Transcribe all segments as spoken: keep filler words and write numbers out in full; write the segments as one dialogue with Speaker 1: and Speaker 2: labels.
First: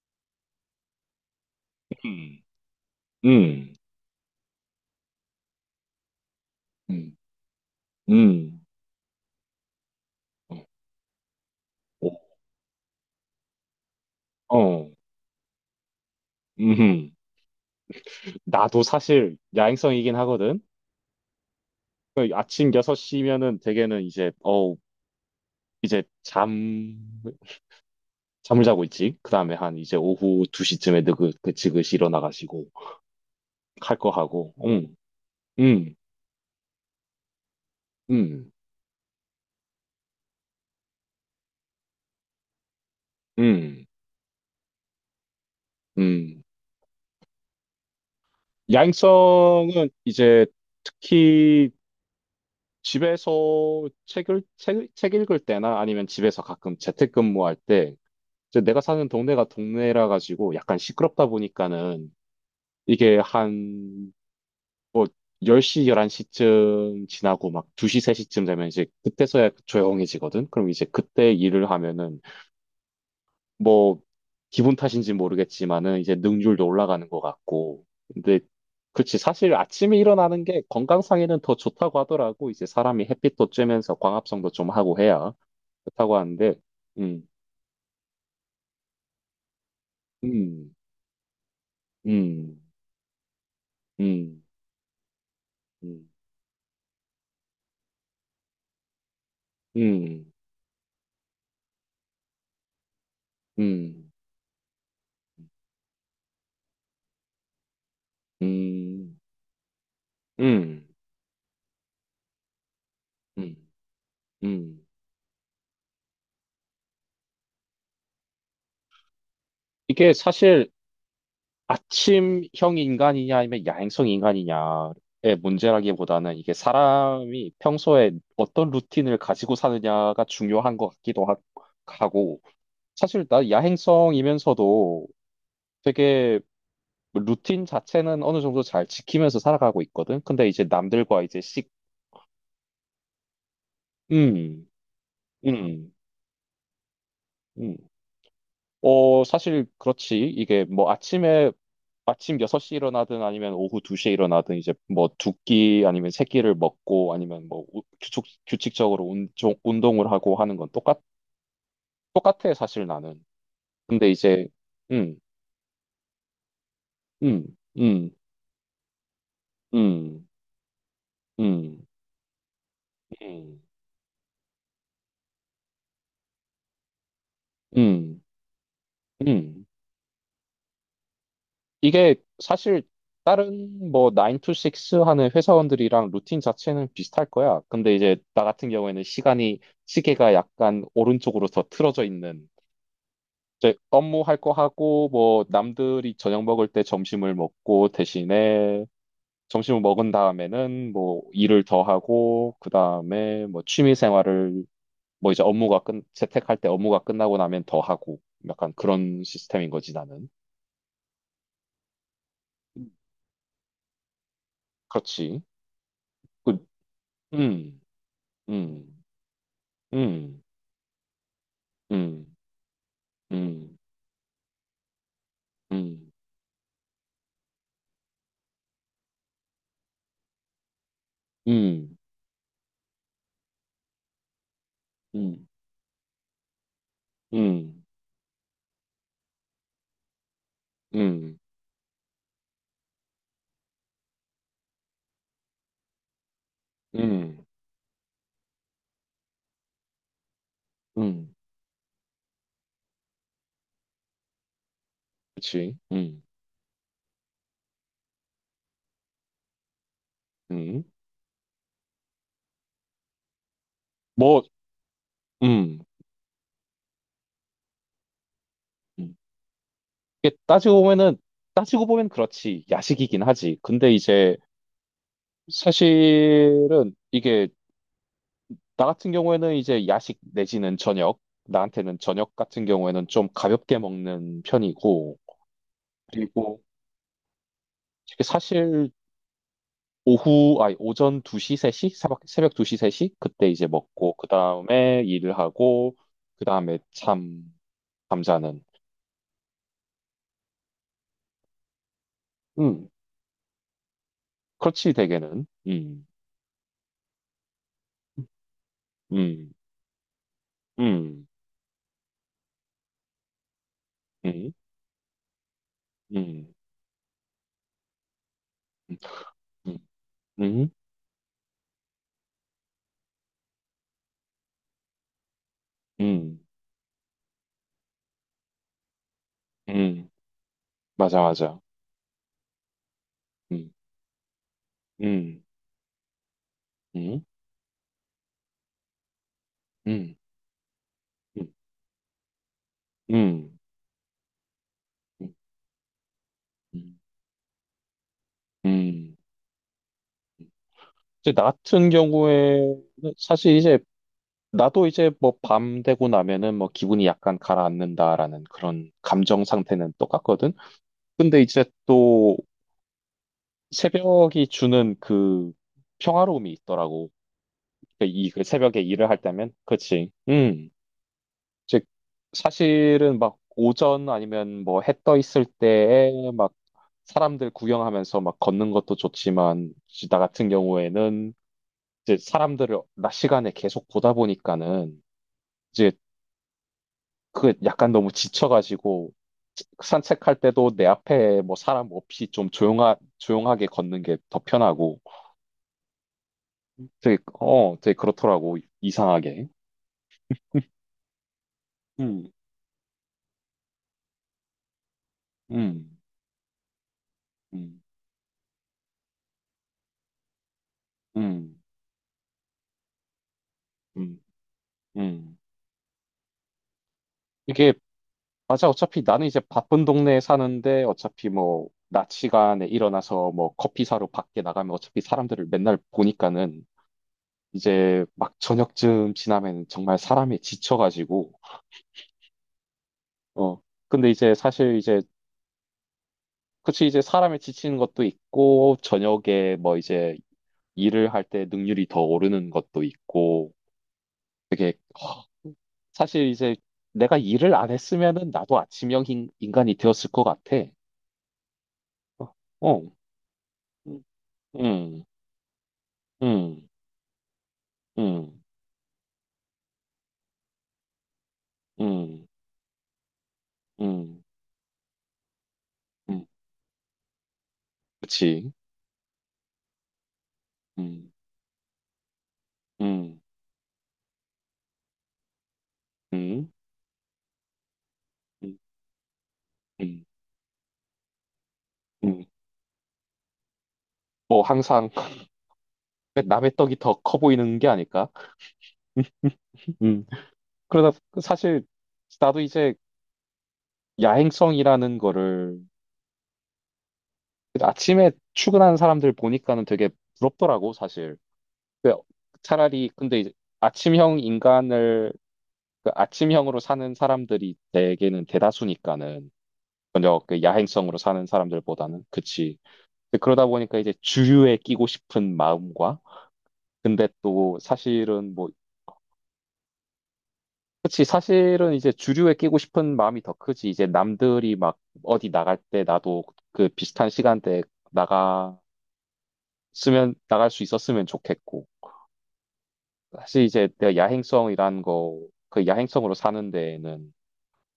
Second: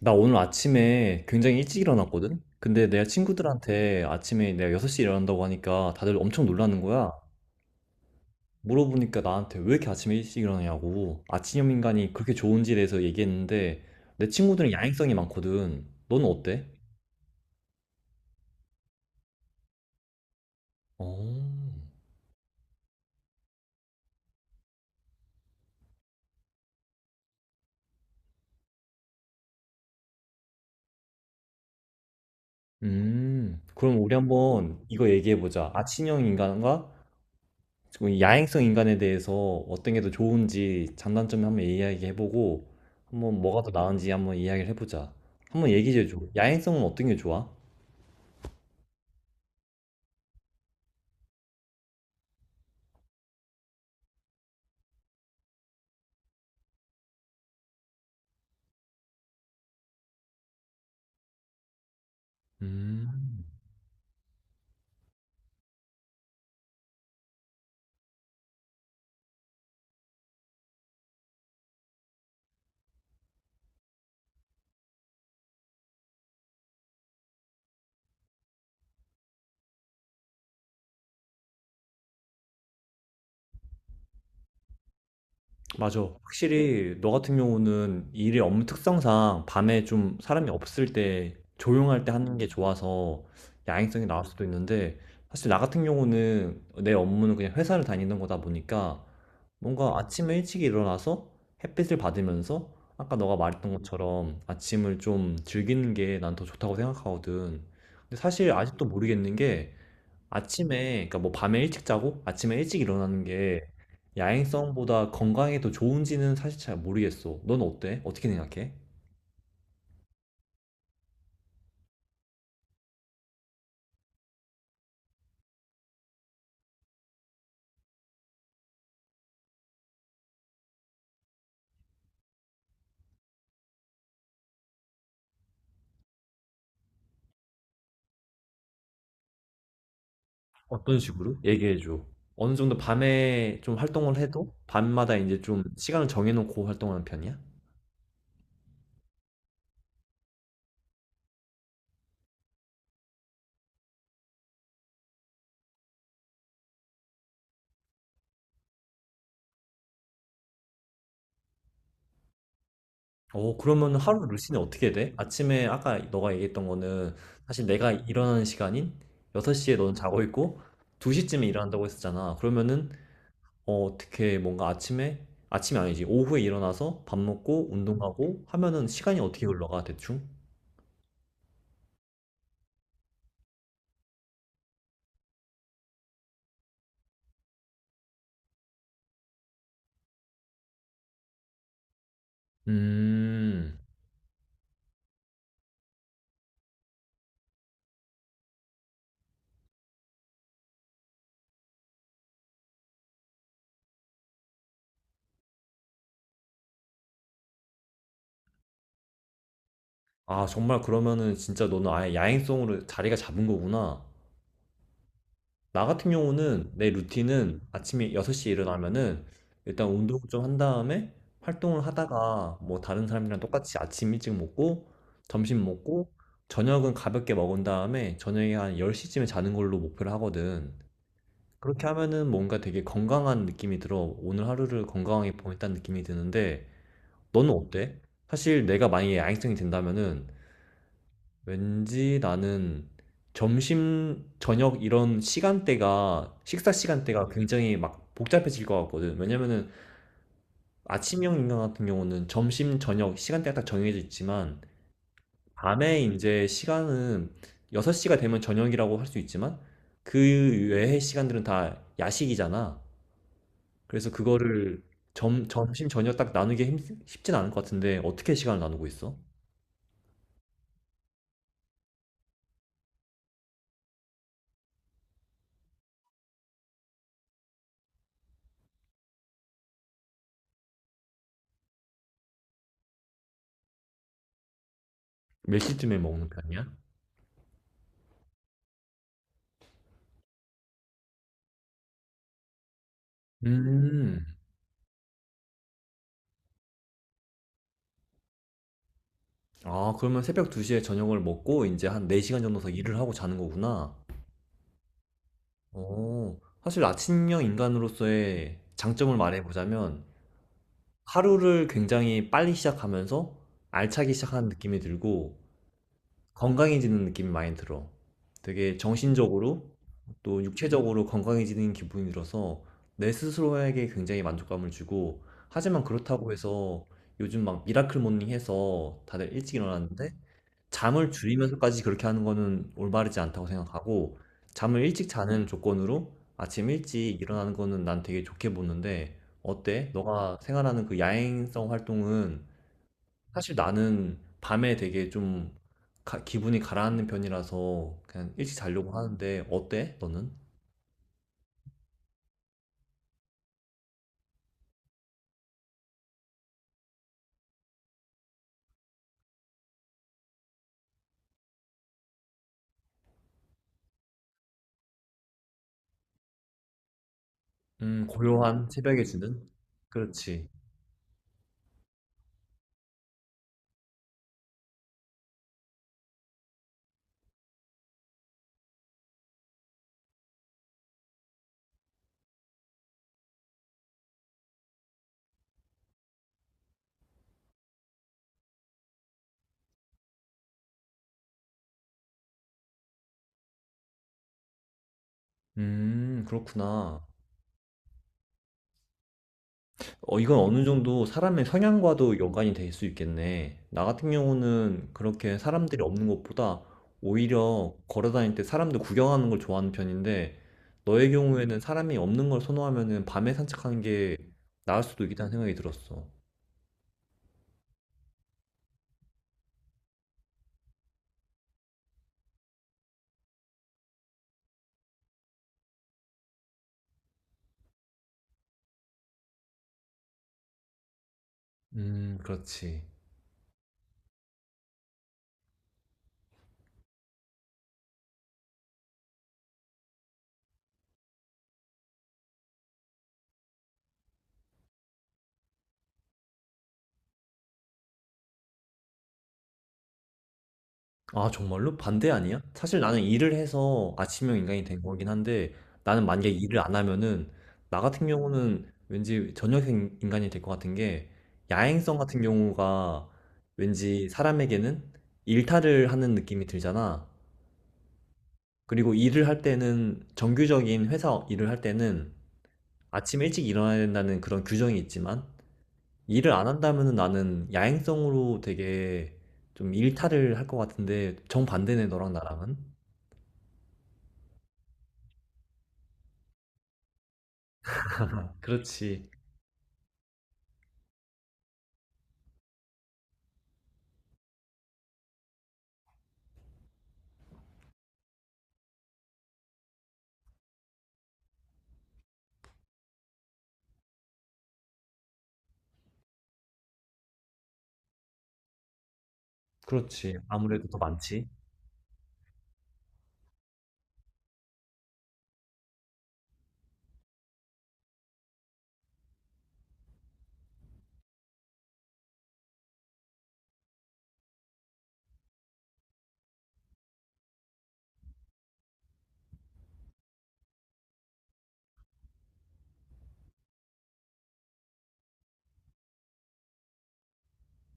Speaker 1: 나 오늘 아침에 굉장히 일찍
Speaker 2: 음,
Speaker 1: 일어났거든? 근데 내가
Speaker 2: 음,
Speaker 1: 친구들한테 아침에 내가 여섯 시에 일어난다고 하니까 다들 엄청 놀라는 거야.
Speaker 2: 음, 음,
Speaker 1: 물어보니까 나한테 왜 이렇게 아침에 일찍
Speaker 2: 어,
Speaker 1: 일어나냐고. 아침형
Speaker 2: 어,
Speaker 1: 인간이 그렇게 좋은지에 대해서 얘기했는데 내 친구들은
Speaker 2: 어,
Speaker 1: 야행성이 많거든. 너는 어때?
Speaker 2: 음. 나도 사실 야행성이긴 하거든.
Speaker 1: 어.
Speaker 2: 그 아침 여섯 시면은 대개는 이제, 어, 이제 잠, 잠을 자고 있지. 그 다음에 한 이제 오후 두 시쯤에 느긋느긋 일어나가지고
Speaker 1: 음.
Speaker 2: 할
Speaker 1: 그럼
Speaker 2: 거
Speaker 1: 우리
Speaker 2: 하고,
Speaker 1: 한번
Speaker 2: 응,
Speaker 1: 이거 얘기해보자.
Speaker 2: 응,
Speaker 1: 아침형 인간과 지금
Speaker 2: 응,
Speaker 1: 야행성 인간에 대해서 어떤 게 더 좋은지 장단점을 한번 이야기해보고 한번 뭐가 더
Speaker 2: 응,
Speaker 1: 나은지 한번 이야기를 해보자. 한번 얘기해줘.
Speaker 2: 응.
Speaker 1: 야행성은 어떤 게 좋아?
Speaker 2: 야행성은 이제 특히 집에서 책을, 책, 책 읽을 때나 아니면 집에서 가끔 재택근무할 때, 이제 내가 사는 동네가 동네라 가지고 약간 시끄럽다 보니까는, 이게
Speaker 1: 음,
Speaker 2: 한 뭐 열 시, 열한 시쯤 지나고 막 두 시, 세 시쯤 되면 이제 그때서야 조용해지거든? 그럼 이제 그때 일을 하면은 뭐 기분 탓인지 모르겠지만은 이제 능률도 올라가는 것 같고. 근데 그치, 사실 아침에 일어나는 게 건강상에는 더 좋다고 하더라고. 이제 사람이 햇빛도 쬐면서 광합성도 좀 하고 해야 좋
Speaker 1: 맞아.
Speaker 2: 다고 하는데,
Speaker 1: 확실히 너
Speaker 2: 음,
Speaker 1: 같은 경우는 일의 업무 특성상 밤에 좀 사람이
Speaker 2: 음,
Speaker 1: 없을 때 조용할 때 하는 게
Speaker 2: 음,
Speaker 1: 좋아서 야행성이 나올
Speaker 2: 음,
Speaker 1: 수도 있는데 사실 나 같은
Speaker 2: 음.
Speaker 1: 경우는 내 업무는 그냥 회사를 다니는 거다 보니까 뭔가
Speaker 2: 음,
Speaker 1: 아침에 일찍 일어나서 햇빛을 받으면서 아까 너가 말했던
Speaker 2: 음,
Speaker 1: 것처럼 아침을 좀 즐기는 게 난 더 좋다고 생각하거든. 근데 사실 아직도
Speaker 2: 음,
Speaker 1: 모르겠는 게
Speaker 2: 음,
Speaker 1: 아침에, 그러니까 뭐 밤에 일찍 자고 아침에 일찍 일어나는 게
Speaker 2: 음, 음.
Speaker 1: 야행성보다 건강에 더 좋은지는 사실 잘 모르겠어. 넌 어때? 어떻게 생각해?
Speaker 2: 이게 사실 아침형 인간이냐 아니면 야행성 인간이냐의 문제라기보다는, 이게 사람이 평소에 어떤 루틴을 가지고 사느냐가 중요한 것 같기도 하- 하고. 사실 나 야행성이면서도 되게 루틴 자체는 어느 정도 잘 지키면서 살아가고 있거든. 근데 이제
Speaker 1: 어떤
Speaker 2: 남들과
Speaker 1: 식으로?
Speaker 2: 이제 씩,
Speaker 1: 얘기해줘. 어느 정도 밤에 좀 활동을 해도
Speaker 2: 음,
Speaker 1: 밤마다 이제 좀
Speaker 2: 음,
Speaker 1: 시간을 정해놓고 활동하는 편이야?
Speaker 2: 음. 어, 사실 그렇지. 이게 뭐 아침에 아침 여섯 시 일어나든 아니면 오후 두 시에 일어나든, 이제 뭐 두끼 아니면 세 끼를 먹고, 아니면 뭐 우- 규칙, 규칙적으로 운, 종- 운동을 하고 하는 건 똑같, 똑같아, 사실 나는.
Speaker 1: 어 그러면
Speaker 2: 근데
Speaker 1: 하루
Speaker 2: 이제,
Speaker 1: 루틴이 어떻게 돼?
Speaker 2: 음,
Speaker 1: 아침에 아까 너가 얘기했던 거는
Speaker 2: 음,
Speaker 1: 사실 내가
Speaker 2: 음,
Speaker 1: 일어나는 시간인 여섯 시에 너는 자고
Speaker 2: 음,
Speaker 1: 있고 두 시쯤에 일어난다고
Speaker 2: 음,
Speaker 1: 했었잖아. 그러면은
Speaker 2: 음,
Speaker 1: 어, 어떻게 뭔가 아침에 아침이 아니지. 오후에 일어나서 밥 먹고
Speaker 2: 음,
Speaker 1: 운동하고 하면은 시간이 어떻게
Speaker 2: 음.
Speaker 1: 흘러가 대충?
Speaker 2: 이게 사실 다른 뭐 나인 to 식스 하는 회사원들이랑 루틴 자체는 비슷할 거야. 근데 이제 나 같은 경우에는 시간이, 시계가 약간 오른쪽으로 더 틀어져 있는. 이제
Speaker 1: 음.
Speaker 2: 업무할 거 하고, 뭐 남들이 저녁 먹을 때 점심을 먹고, 대신에 점심을 먹은 다음에는 뭐 일을 더 하고, 그다음에 뭐 취미 생활을, 뭐 이제 업무가 끝 재택할 때 업무가 끝나고 나면 더 하고, 약간 그런 시스템인 거지 나는.
Speaker 1: 아, 정말 그러면은 진짜 너는 아예 야행성으로
Speaker 2: 음.
Speaker 1: 자리가 잡은 거구나.
Speaker 2: 그렇지.
Speaker 1: 나 같은
Speaker 2: 그,
Speaker 1: 경우는 내 루틴은
Speaker 2: 음,
Speaker 1: 아침에 여섯 시에
Speaker 2: 음,
Speaker 1: 일어나면은 일단 운동을 좀
Speaker 2: 음,
Speaker 1: 한 다음에 활동을
Speaker 2: 음,
Speaker 1: 하다가 뭐 다른 사람이랑
Speaker 2: 음,
Speaker 1: 똑같이 아침 일찍 먹고 점심 먹고
Speaker 2: 음,
Speaker 1: 저녁은 가볍게 먹은 다음에 저녁에 한 열 시쯤에 자는 걸로 목표를 하거든. 그렇게
Speaker 2: 음,
Speaker 1: 하면은 뭔가 되게 건강한 느낌이 들어. 오늘 하루를 건강하게
Speaker 2: 음,
Speaker 1: 보냈다는 느낌이 드는데 너는
Speaker 2: 음,
Speaker 1: 어때? 사실 내가 만약에 야행성이 된다면은
Speaker 2: 음,
Speaker 1: 왠지 나는 점심, 저녁 이런 시간대가, 식사 시간대가
Speaker 2: 음,
Speaker 1: 굉장히 막 복잡해질 것 같거든. 왜냐면은 아침형
Speaker 2: 음.
Speaker 1: 인간 같은 경우는 점심, 저녁 시간대가 딱 정해져 있지만,
Speaker 2: 그렇지.
Speaker 1: 밤에
Speaker 2: 음,
Speaker 1: 이제 시간은 여섯 시가 되면 저녁이라고 할 수 있지만, 그
Speaker 2: 음.
Speaker 1: 외의 시간들은 다 야식이잖아. 그래서
Speaker 2: 뭐,
Speaker 1: 그거를 점,
Speaker 2: 음.
Speaker 1: 점심, 저녁 딱 나누기 힘- 쉽진 않을 것 같은데, 어떻게 시간을 나누고 있어?
Speaker 2: 음. 이게 따지고 보면은, 따지고 보면 그렇지, 야식이긴 하지. 근데 이제 사실은 이게, 나 같은 경우에는 이제 야식 내지는 저녁, 나한테는 저녁 같은 경우에는 좀 가볍게 먹는 편이고,
Speaker 1: 몇 시쯤에 먹는
Speaker 2: 그리고
Speaker 1: 편이야?
Speaker 2: 이게 사실 오후 아니 오전 두 시 세 시, 새벽 새벽 두 시 세 시 그때 이제 먹고,
Speaker 1: 음,
Speaker 2: 그다음에 일을 하고, 그다음에 잠 잠자는.
Speaker 1: 아 그러면 새벽 두 시에 저녁을 먹고 이제한 네 시간 정도 더
Speaker 2: 음.
Speaker 1: 일을 하고 자는 거구나.
Speaker 2: 그렇지, 대개는. 음,
Speaker 1: 어. 사실 아침형 인간으로서의 장점을 말해
Speaker 2: 음,
Speaker 1: 보자면
Speaker 2: 음,
Speaker 1: 하루를 굉장히 빨리 시작하면서 알차게
Speaker 2: 음,
Speaker 1: 시작하는
Speaker 2: 음.
Speaker 1: 느낌이 들고 건강해지는 느낌이 많이 들어. 되게
Speaker 2: 음.
Speaker 1: 정신적으로
Speaker 2: 음.
Speaker 1: 또
Speaker 2: 음,
Speaker 1: 육체적으로 건강해지는 기분이 들어서 내 스스로에게 굉장히 만족감을 주고 하지만 그렇다고
Speaker 2: 음,
Speaker 1: 해서 요즘 막 미라클 모닝 해서 다들 일찍 일어났는
Speaker 2: 음,
Speaker 1: 데 잠을
Speaker 2: 맞아, 맞아.
Speaker 1: 줄이면서까지 그렇게 하는 거는 올바르지 않다고
Speaker 2: 음,
Speaker 1: 생각하고 잠을 일찍
Speaker 2: 음,
Speaker 1: 자는 조건으로 아침 일찍
Speaker 2: 음,
Speaker 1: 일어나는 거는 난 되게 좋게 보는데 어때?
Speaker 2: 음,
Speaker 1: 너가 생활하는 그
Speaker 2: 음,
Speaker 1: 야행성 활동은 사실
Speaker 2: 음,
Speaker 1: 나는 밤에 되게
Speaker 2: 음,
Speaker 1: 좀 가- 기분이
Speaker 2: 음.
Speaker 1: 가라앉는 편이라서 그냥 일찍 자려고
Speaker 2: 음.
Speaker 1: 하는데 어때? 너는?
Speaker 2: 이제 나 같은 경우에, 사실 이제 나도 이제 뭐 밤 되고 나면은 뭐 기분이 약간 가라앉는다라는 그런 감정 상태는 똑같거든. 근데 이제 또 새벽이 주는 그 평화로움이 있더라고.
Speaker 1: 음,
Speaker 2: 그러니까 이그
Speaker 1: 고요한
Speaker 2: 새벽에
Speaker 1: 새벽에
Speaker 2: 일을 할
Speaker 1: 주는?
Speaker 2: 때면, 그치?
Speaker 1: 그렇지.
Speaker 2: 음. 즉 사실은 막 오전 아니면 뭐 해 떠 있을 때에 막 사람들 구경하면서 막 걷는 것도 좋지만, 이제 나 같은 경우에는 이제 사람들을 낮 시간에 계속 보다 보니까는, 이제 그 약간 너무 지쳐가지고 산책할 때도 내 앞에 뭐 사람 없이 좀 조용하, 조용하게 걷는 게 더 편하고.
Speaker 1: 음, 그렇구나.
Speaker 2: 되게, 어, 되게 그렇더라고 이상하게.
Speaker 1: 어, 이건 어느 정도 사람의 성향과도
Speaker 2: 음,
Speaker 1: 연관이 될 수 있겠네. 나 같은 경우는 그렇게 사람들이
Speaker 2: 음,
Speaker 1: 없는 것보다 오히려
Speaker 2: 음,
Speaker 1: 걸어 다닐 때 사람들 구경하는 걸 좋아하는 편인데, 너의 경우에는
Speaker 2: 음,
Speaker 1: 사람이 없는 걸 선호하면은 밤에 산책하는 게
Speaker 2: 음,
Speaker 1: 나을 수도 있겠다는
Speaker 2: 음.
Speaker 1: 생각이 들었어.
Speaker 2: 이게 맞아. 어차피 나는 이제 바쁜 동네에 사는데 어차피 뭐 낮 시간에 일어나서 뭐 커피 사러 밖에 나가면 어차피 사람들을 맨날 보니까는, 이제 막 저녁쯤 지나면 정말 사람이 지쳐가지고.
Speaker 1: 음, 그렇지.
Speaker 2: 어, 근데 이제 사실 이제 그치, 이제 사람이 지치는 것도 있고, 저녁에 뭐 이제 일을 할 때 능률이 더 오르는 것도 있고. 되게, 허, 사실 이제 내가 일을 안 했으면은 나도 아침형 인- 인간이 되었을 것 같아.
Speaker 1: 아, 정말로? 반대
Speaker 2: 어,
Speaker 1: 아니야? 사실
Speaker 2: 어,
Speaker 1: 나는 일을 해서 아침형 인간이 된
Speaker 2: 음.
Speaker 1: 거긴 한데 나는 만약에 일을
Speaker 2: 음,
Speaker 1: 안 하면은 나 같은
Speaker 2: 음,
Speaker 1: 경우는 왠지 저녁형 인간이 될 것 같은 게 야행성 같은
Speaker 2: 음,
Speaker 1: 경우가 왠지
Speaker 2: 음,
Speaker 1: 사람에게는 일탈을 하는
Speaker 2: 음.
Speaker 1: 느낌이 들잖아.
Speaker 2: 그치.
Speaker 1: 그리고 일을 할 때는 정규적인
Speaker 2: 음,
Speaker 1: 회사 일을 할 때는
Speaker 2: 음,
Speaker 1: 아침 일찍 일어나야 된다는 그런 규정이 있지만 일을 안
Speaker 2: 음,
Speaker 1: 한다면은 나는 야행성으로
Speaker 2: 음,
Speaker 1: 되게 좀
Speaker 2: 음,
Speaker 1: 일탈을 할 것 같은데 정반대네 너랑
Speaker 2: 음.
Speaker 1: 나랑은.
Speaker 2: 뭐 항상 남의 떡이 더 커 보이는 게 아닐까?
Speaker 1: 그렇지.
Speaker 2: 음. 그러다 그 사실 나도 이제 야행성이라는 거를, 아침에 출근하는 사람들 보니까는 되게 부럽더라고 사실. 그 차라리 근데 이제 아침형 인간을, 그 아침형으로 사는 사람들이 대개는 대다수니까는
Speaker 1: 그렇지.
Speaker 2: 저녁 그
Speaker 1: 아무래도 더
Speaker 2: 야행성으로 사는
Speaker 1: 많지.
Speaker 2: 사람들보다는, 그치. 근데 그러다 보니까 이제 주류에 끼고 싶은 마음과, 근데 또 사실은 뭐 그치, 사실은 이제 주류에 끼고 싶은 마음이 더 크지. 이제 남들이 막 어디 나갈 때 나도 그 비슷한 시간대에 나갔으면 나갈 수 있었으면 좋겠고. 사실 이제 내가 야행성이라는 거, 그 야행성으로 사는 데에는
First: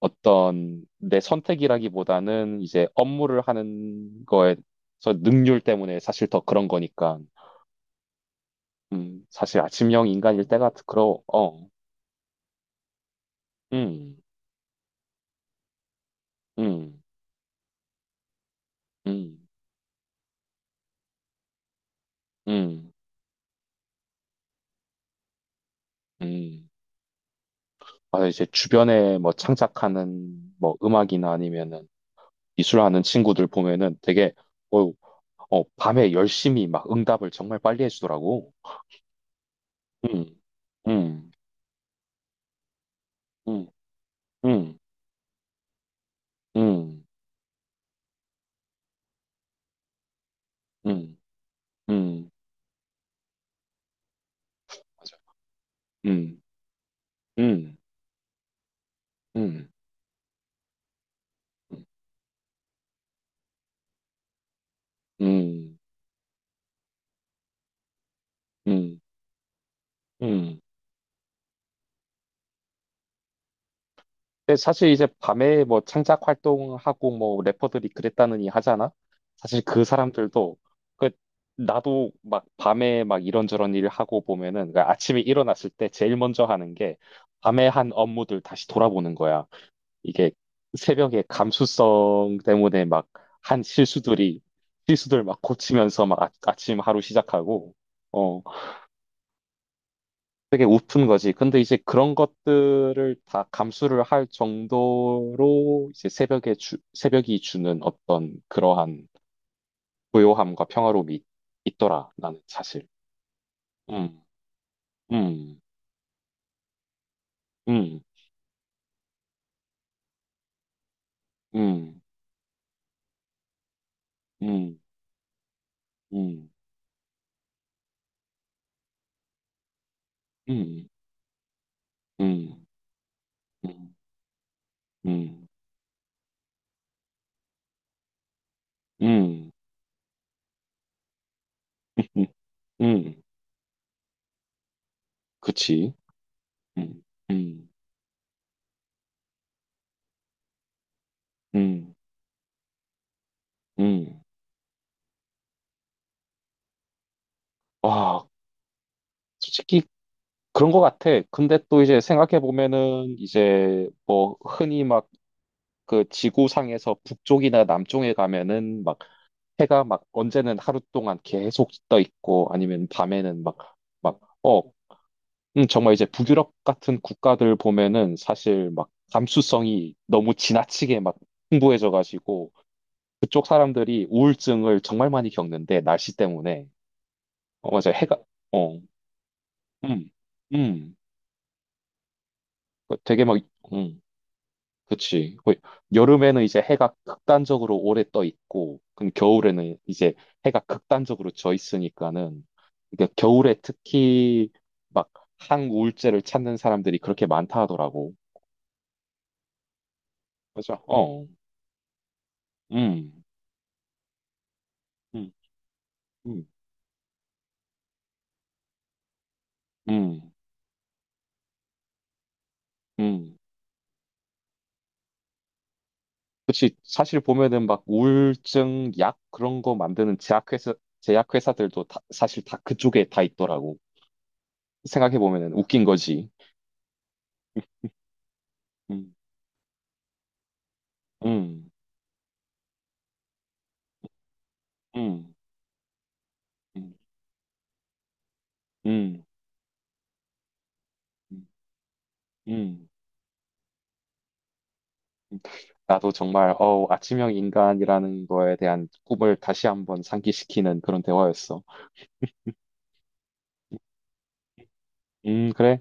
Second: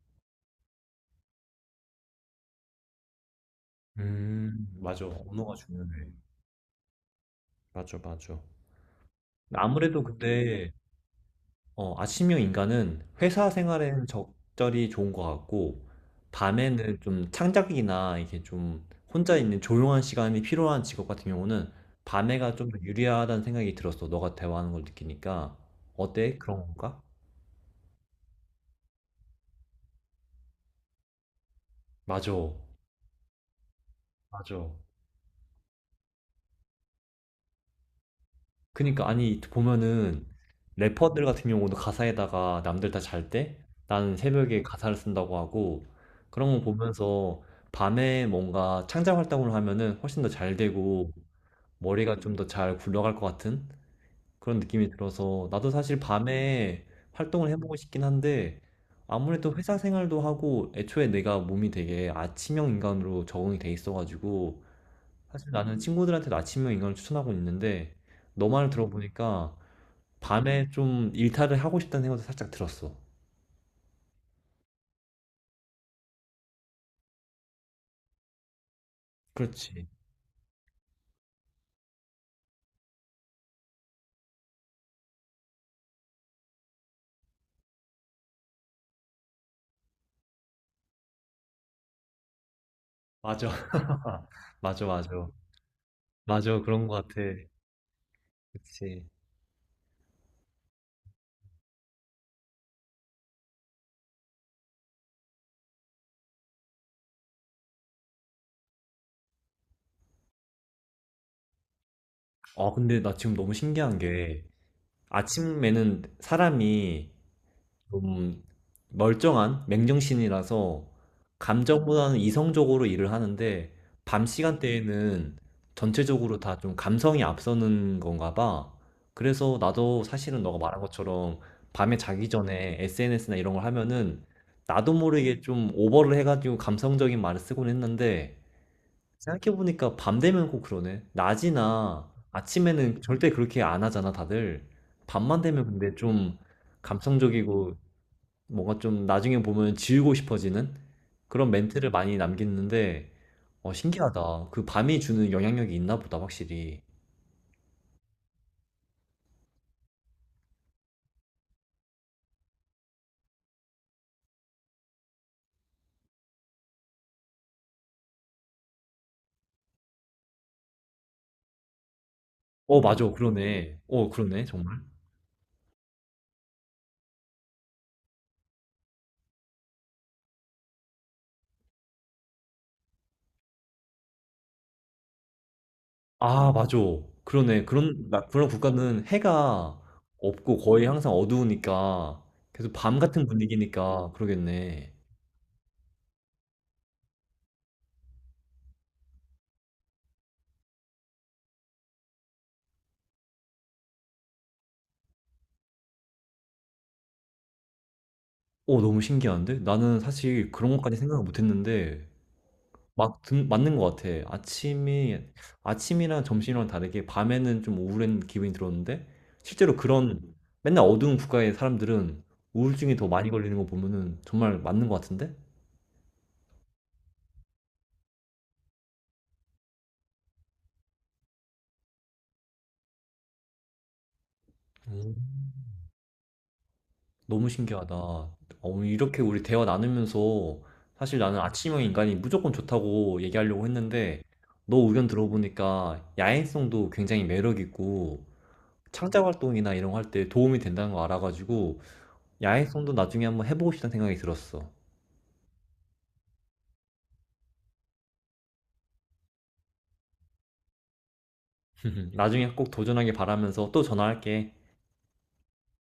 Speaker 2: 어떤 내 선택이라기보다는 이제 업무를 하는 거에서
Speaker 1: 음, 맞아. 언어가
Speaker 2: 능률
Speaker 1: 중요해.
Speaker 2: 때문에
Speaker 1: 음,
Speaker 2: 사실 더 그런 거니까.
Speaker 1: 맞아, 맞아.
Speaker 2: 음, 사실
Speaker 1: 아무래도
Speaker 2: 아침형 인간일 때가
Speaker 1: 근데
Speaker 2: 그러, 어.
Speaker 1: 어, 아침형 인간은 회사 생활에는
Speaker 2: 음,
Speaker 1: 적절히 좋은 것 같고 밤에는
Speaker 2: 음,
Speaker 1: 좀 창작이나 이게 좀 혼자
Speaker 2: 음,
Speaker 1: 있는 조용한 시간이 필요한 직업 같은 경우는 밤에가 좀 더
Speaker 2: 음,
Speaker 1: 유리하다는 생각이 들었어. 너가 대화하는 걸 느끼니까 어때? 그런
Speaker 2: 음.
Speaker 1: 건가?
Speaker 2: 아, 이제 주변에 뭐 창작하는 뭐 음악이나 아니면은
Speaker 1: 맞아,
Speaker 2: 미술하는 친구들 보면은 되게,
Speaker 1: 맞아.
Speaker 2: 어, 어, 밤에 열심히 막 응답을 정말 빨리 해주더라고.
Speaker 1: 그니까 아니
Speaker 2: 음,
Speaker 1: 보면은 래퍼들
Speaker 2: 음,
Speaker 1: 같은 경우도 가사에다가 남들 다 잘 때
Speaker 2: 음,
Speaker 1: 나는 새벽에
Speaker 2: 음,
Speaker 1: 가사를 쓴다고 하고 그런 거
Speaker 2: 음,
Speaker 1: 보면서 밤에 뭔가 창작 활동을 하면은 훨씬 더 잘 되고
Speaker 2: 음,
Speaker 1: 머리가
Speaker 2: 음,
Speaker 1: 좀 더 잘 굴러갈 것 같은 그런 느낌이
Speaker 2: 맞아.
Speaker 1: 들어서 나도 사실
Speaker 2: 음,
Speaker 1: 밤에 활동을 해보고
Speaker 2: 음,
Speaker 1: 싶긴 한데 아무래도
Speaker 2: 음,
Speaker 1: 회사 생활도 하고 애초에 내가 몸이
Speaker 2: 음,
Speaker 1: 되게 아침형 인간으로 적응이 돼 있어가지고 사실 나는
Speaker 2: 음,
Speaker 1: 친구들한테도 아침형 인간을 추천하고 있는데 너 말을
Speaker 2: 음,
Speaker 1: 들어보니까
Speaker 2: 음.
Speaker 1: 밤에 좀 일탈을 하고 싶다는 생각도 살짝 들었어.
Speaker 2: 근데 사실 이제 밤에 뭐 창작 활동하고 뭐 래퍼들이 그랬다느니 하잖아. 사실 그
Speaker 1: 그렇지.
Speaker 2: 사람들도 그, 나도 막 밤에 막 이런저런 일을 하고 보면은 그 아침에 일어났을 때 제일 먼저 하는 게 밤에 한 업무들 다시 돌아보는 거야. 이게 새벽에 감수성 때문에 막
Speaker 1: 맞아.
Speaker 2: 한 실수들이
Speaker 1: 맞아, 맞아.
Speaker 2: 실수들 막 고치면서 막, 아,
Speaker 1: 맞아,
Speaker 2: 아침
Speaker 1: 그런
Speaker 2: 하루
Speaker 1: 것 같아.
Speaker 2: 시작하고. 어,
Speaker 1: 그치.
Speaker 2: 되게 우픈 거지. 근데 이제 그런 것들을 다 감수를 할 정도로 이제 새벽에 주, 새벽이 주는 어떤 그러한 고요함과 평화로움이 있- 있더라, 나는
Speaker 1: 아,
Speaker 2: 사실.
Speaker 1: 근데 나 지금 너무 신기한
Speaker 2: 음,
Speaker 1: 게,
Speaker 2: 음,
Speaker 1: 아침에는 사람이
Speaker 2: 음,
Speaker 1: 좀 멀쩡한 맨정신이라서
Speaker 2: 음,
Speaker 1: 감정보다는 이성적으로 일을 하는데 밤
Speaker 2: 음,
Speaker 1: 시간대에는 전체적으로
Speaker 2: 음,
Speaker 1: 다 좀 감성이 앞서는 건가 봐. 그래서 나도 사실은 너가 말한
Speaker 2: 음,
Speaker 1: 것처럼 밤에 자기
Speaker 2: 음,
Speaker 1: 전에 에스엔에스나 이런 걸
Speaker 2: 음,
Speaker 1: 하면은 나도 모르게
Speaker 2: 음,
Speaker 1: 좀 오버를 해가지고 감성적인 말을 쓰곤 했는데
Speaker 2: 음.
Speaker 1: 생각해보니까 밤 되면 꼭 그러네. 낮이나 아침에는
Speaker 2: 음,
Speaker 1: 절대 그렇게 안 하잖아, 다들. 밤만 되면
Speaker 2: 그치.
Speaker 1: 근데 좀
Speaker 2: 음, 음,
Speaker 1: 감성적이고 뭔가 좀 나중에 보면 지우고 싶어지는 그런 멘트를
Speaker 2: 음,
Speaker 1: 많이 남겼는데, 어,
Speaker 2: 음.
Speaker 1: 신기하다. 그 밤이 주는 영향력이 있나 보다, 확실히.
Speaker 2: 와, 솔직히 그런 것 같아. 근데 또 이제 생각해 보면은 이제 뭐 흔히 막 그 지구상에서 북쪽이나 남쪽에 가면은 막 해가 막 언제는 하루 동안 계속 떠 있고
Speaker 1: 어,
Speaker 2: 아니면
Speaker 1: 맞아.
Speaker 2: 밤에는 막,
Speaker 1: 그러네. 어,
Speaker 2: 막,
Speaker 1: 그러네.
Speaker 2: 어,
Speaker 1: 정말.
Speaker 2: 음, 정말 이제 북유럽 같은 국가들 보면은 사실 막 감수성이 너무 지나치게 막 풍부해져 가지고 그쪽 사람들이 우울증을 정말 많이 겪는데, 날씨
Speaker 1: 아,
Speaker 2: 때문에.
Speaker 1: 맞아. 그러네.
Speaker 2: 어 맞아,
Speaker 1: 그런,
Speaker 2: 해가,
Speaker 1: 나- 그런
Speaker 2: 어,
Speaker 1: 국가는 해가
Speaker 2: 음,
Speaker 1: 없고 거의
Speaker 2: 음.
Speaker 1: 항상 어두우니까 계속
Speaker 2: 그
Speaker 1: 밤
Speaker 2: 되게
Speaker 1: 같은
Speaker 2: 막, 음.
Speaker 1: 분위기니까 그러겠네.
Speaker 2: 그치. 거의 여름에는 이제 해가 극단적으로 오래 떠 있고, 그럼 겨울에는 이제 해가 극단적으로 져 있으니까는, 그러니까 겨울에 특히 막 항우울제를 찾는 사람들이 그렇게 많다 하더라고.
Speaker 1: 어, 너무 신기한데? 나는 사실 그런
Speaker 2: 맞아.
Speaker 1: 것까지 생각을
Speaker 2: 어.
Speaker 1: 못 했는데,
Speaker 2: 음.
Speaker 1: 막 든, 맞는 것 같아. 아침이,
Speaker 2: 음.
Speaker 1: 아침이랑
Speaker 2: 음.
Speaker 1: 점심이랑 다르게 밤에는 좀 우울한 기분이 들었는데, 실제로
Speaker 2: 음.
Speaker 1: 그런 맨날 어두운 국가의 사람들은 우울증이 더 많이
Speaker 2: 음.
Speaker 1: 걸리는 거 보면은 정말 맞는 것 같은데?
Speaker 2: 그치. 사실 보면은 막 우울증 약 그런 거 만드는 제약회사, 제약회사들도 다, 사실 다 그쪽에 다 있더라고. 생각해
Speaker 1: 음.
Speaker 2: 보면은 웃긴 거지.
Speaker 1: 너무 신기하다. 어,
Speaker 2: 음.
Speaker 1: 이렇게 우리 대화 나누면서 사실 나는
Speaker 2: 음.
Speaker 1: 아침형 인간이 무조건 좋다고 얘기하려고 했는데, 너 의견
Speaker 2: 음.
Speaker 1: 들어보니까 야행성도
Speaker 2: 음.
Speaker 1: 굉장히 매력 있고, 창작
Speaker 2: 음.
Speaker 1: 활동이나 이런 거 할 때 도움이 된다는 거
Speaker 2: 음,
Speaker 1: 알아가지고,
Speaker 2: 음.
Speaker 1: 야외송도 나중에 한번 해보고 싶다는 생각이 들었어.
Speaker 2: 나도 정말, 어, 아침형 인간이라는 거에 대한 꿈을 다시 한번 상기시키는 그런 대화였어.
Speaker 1: 나중에 꼭 도전하길 바라면서 또 전화할게.
Speaker 2: 음, 그래.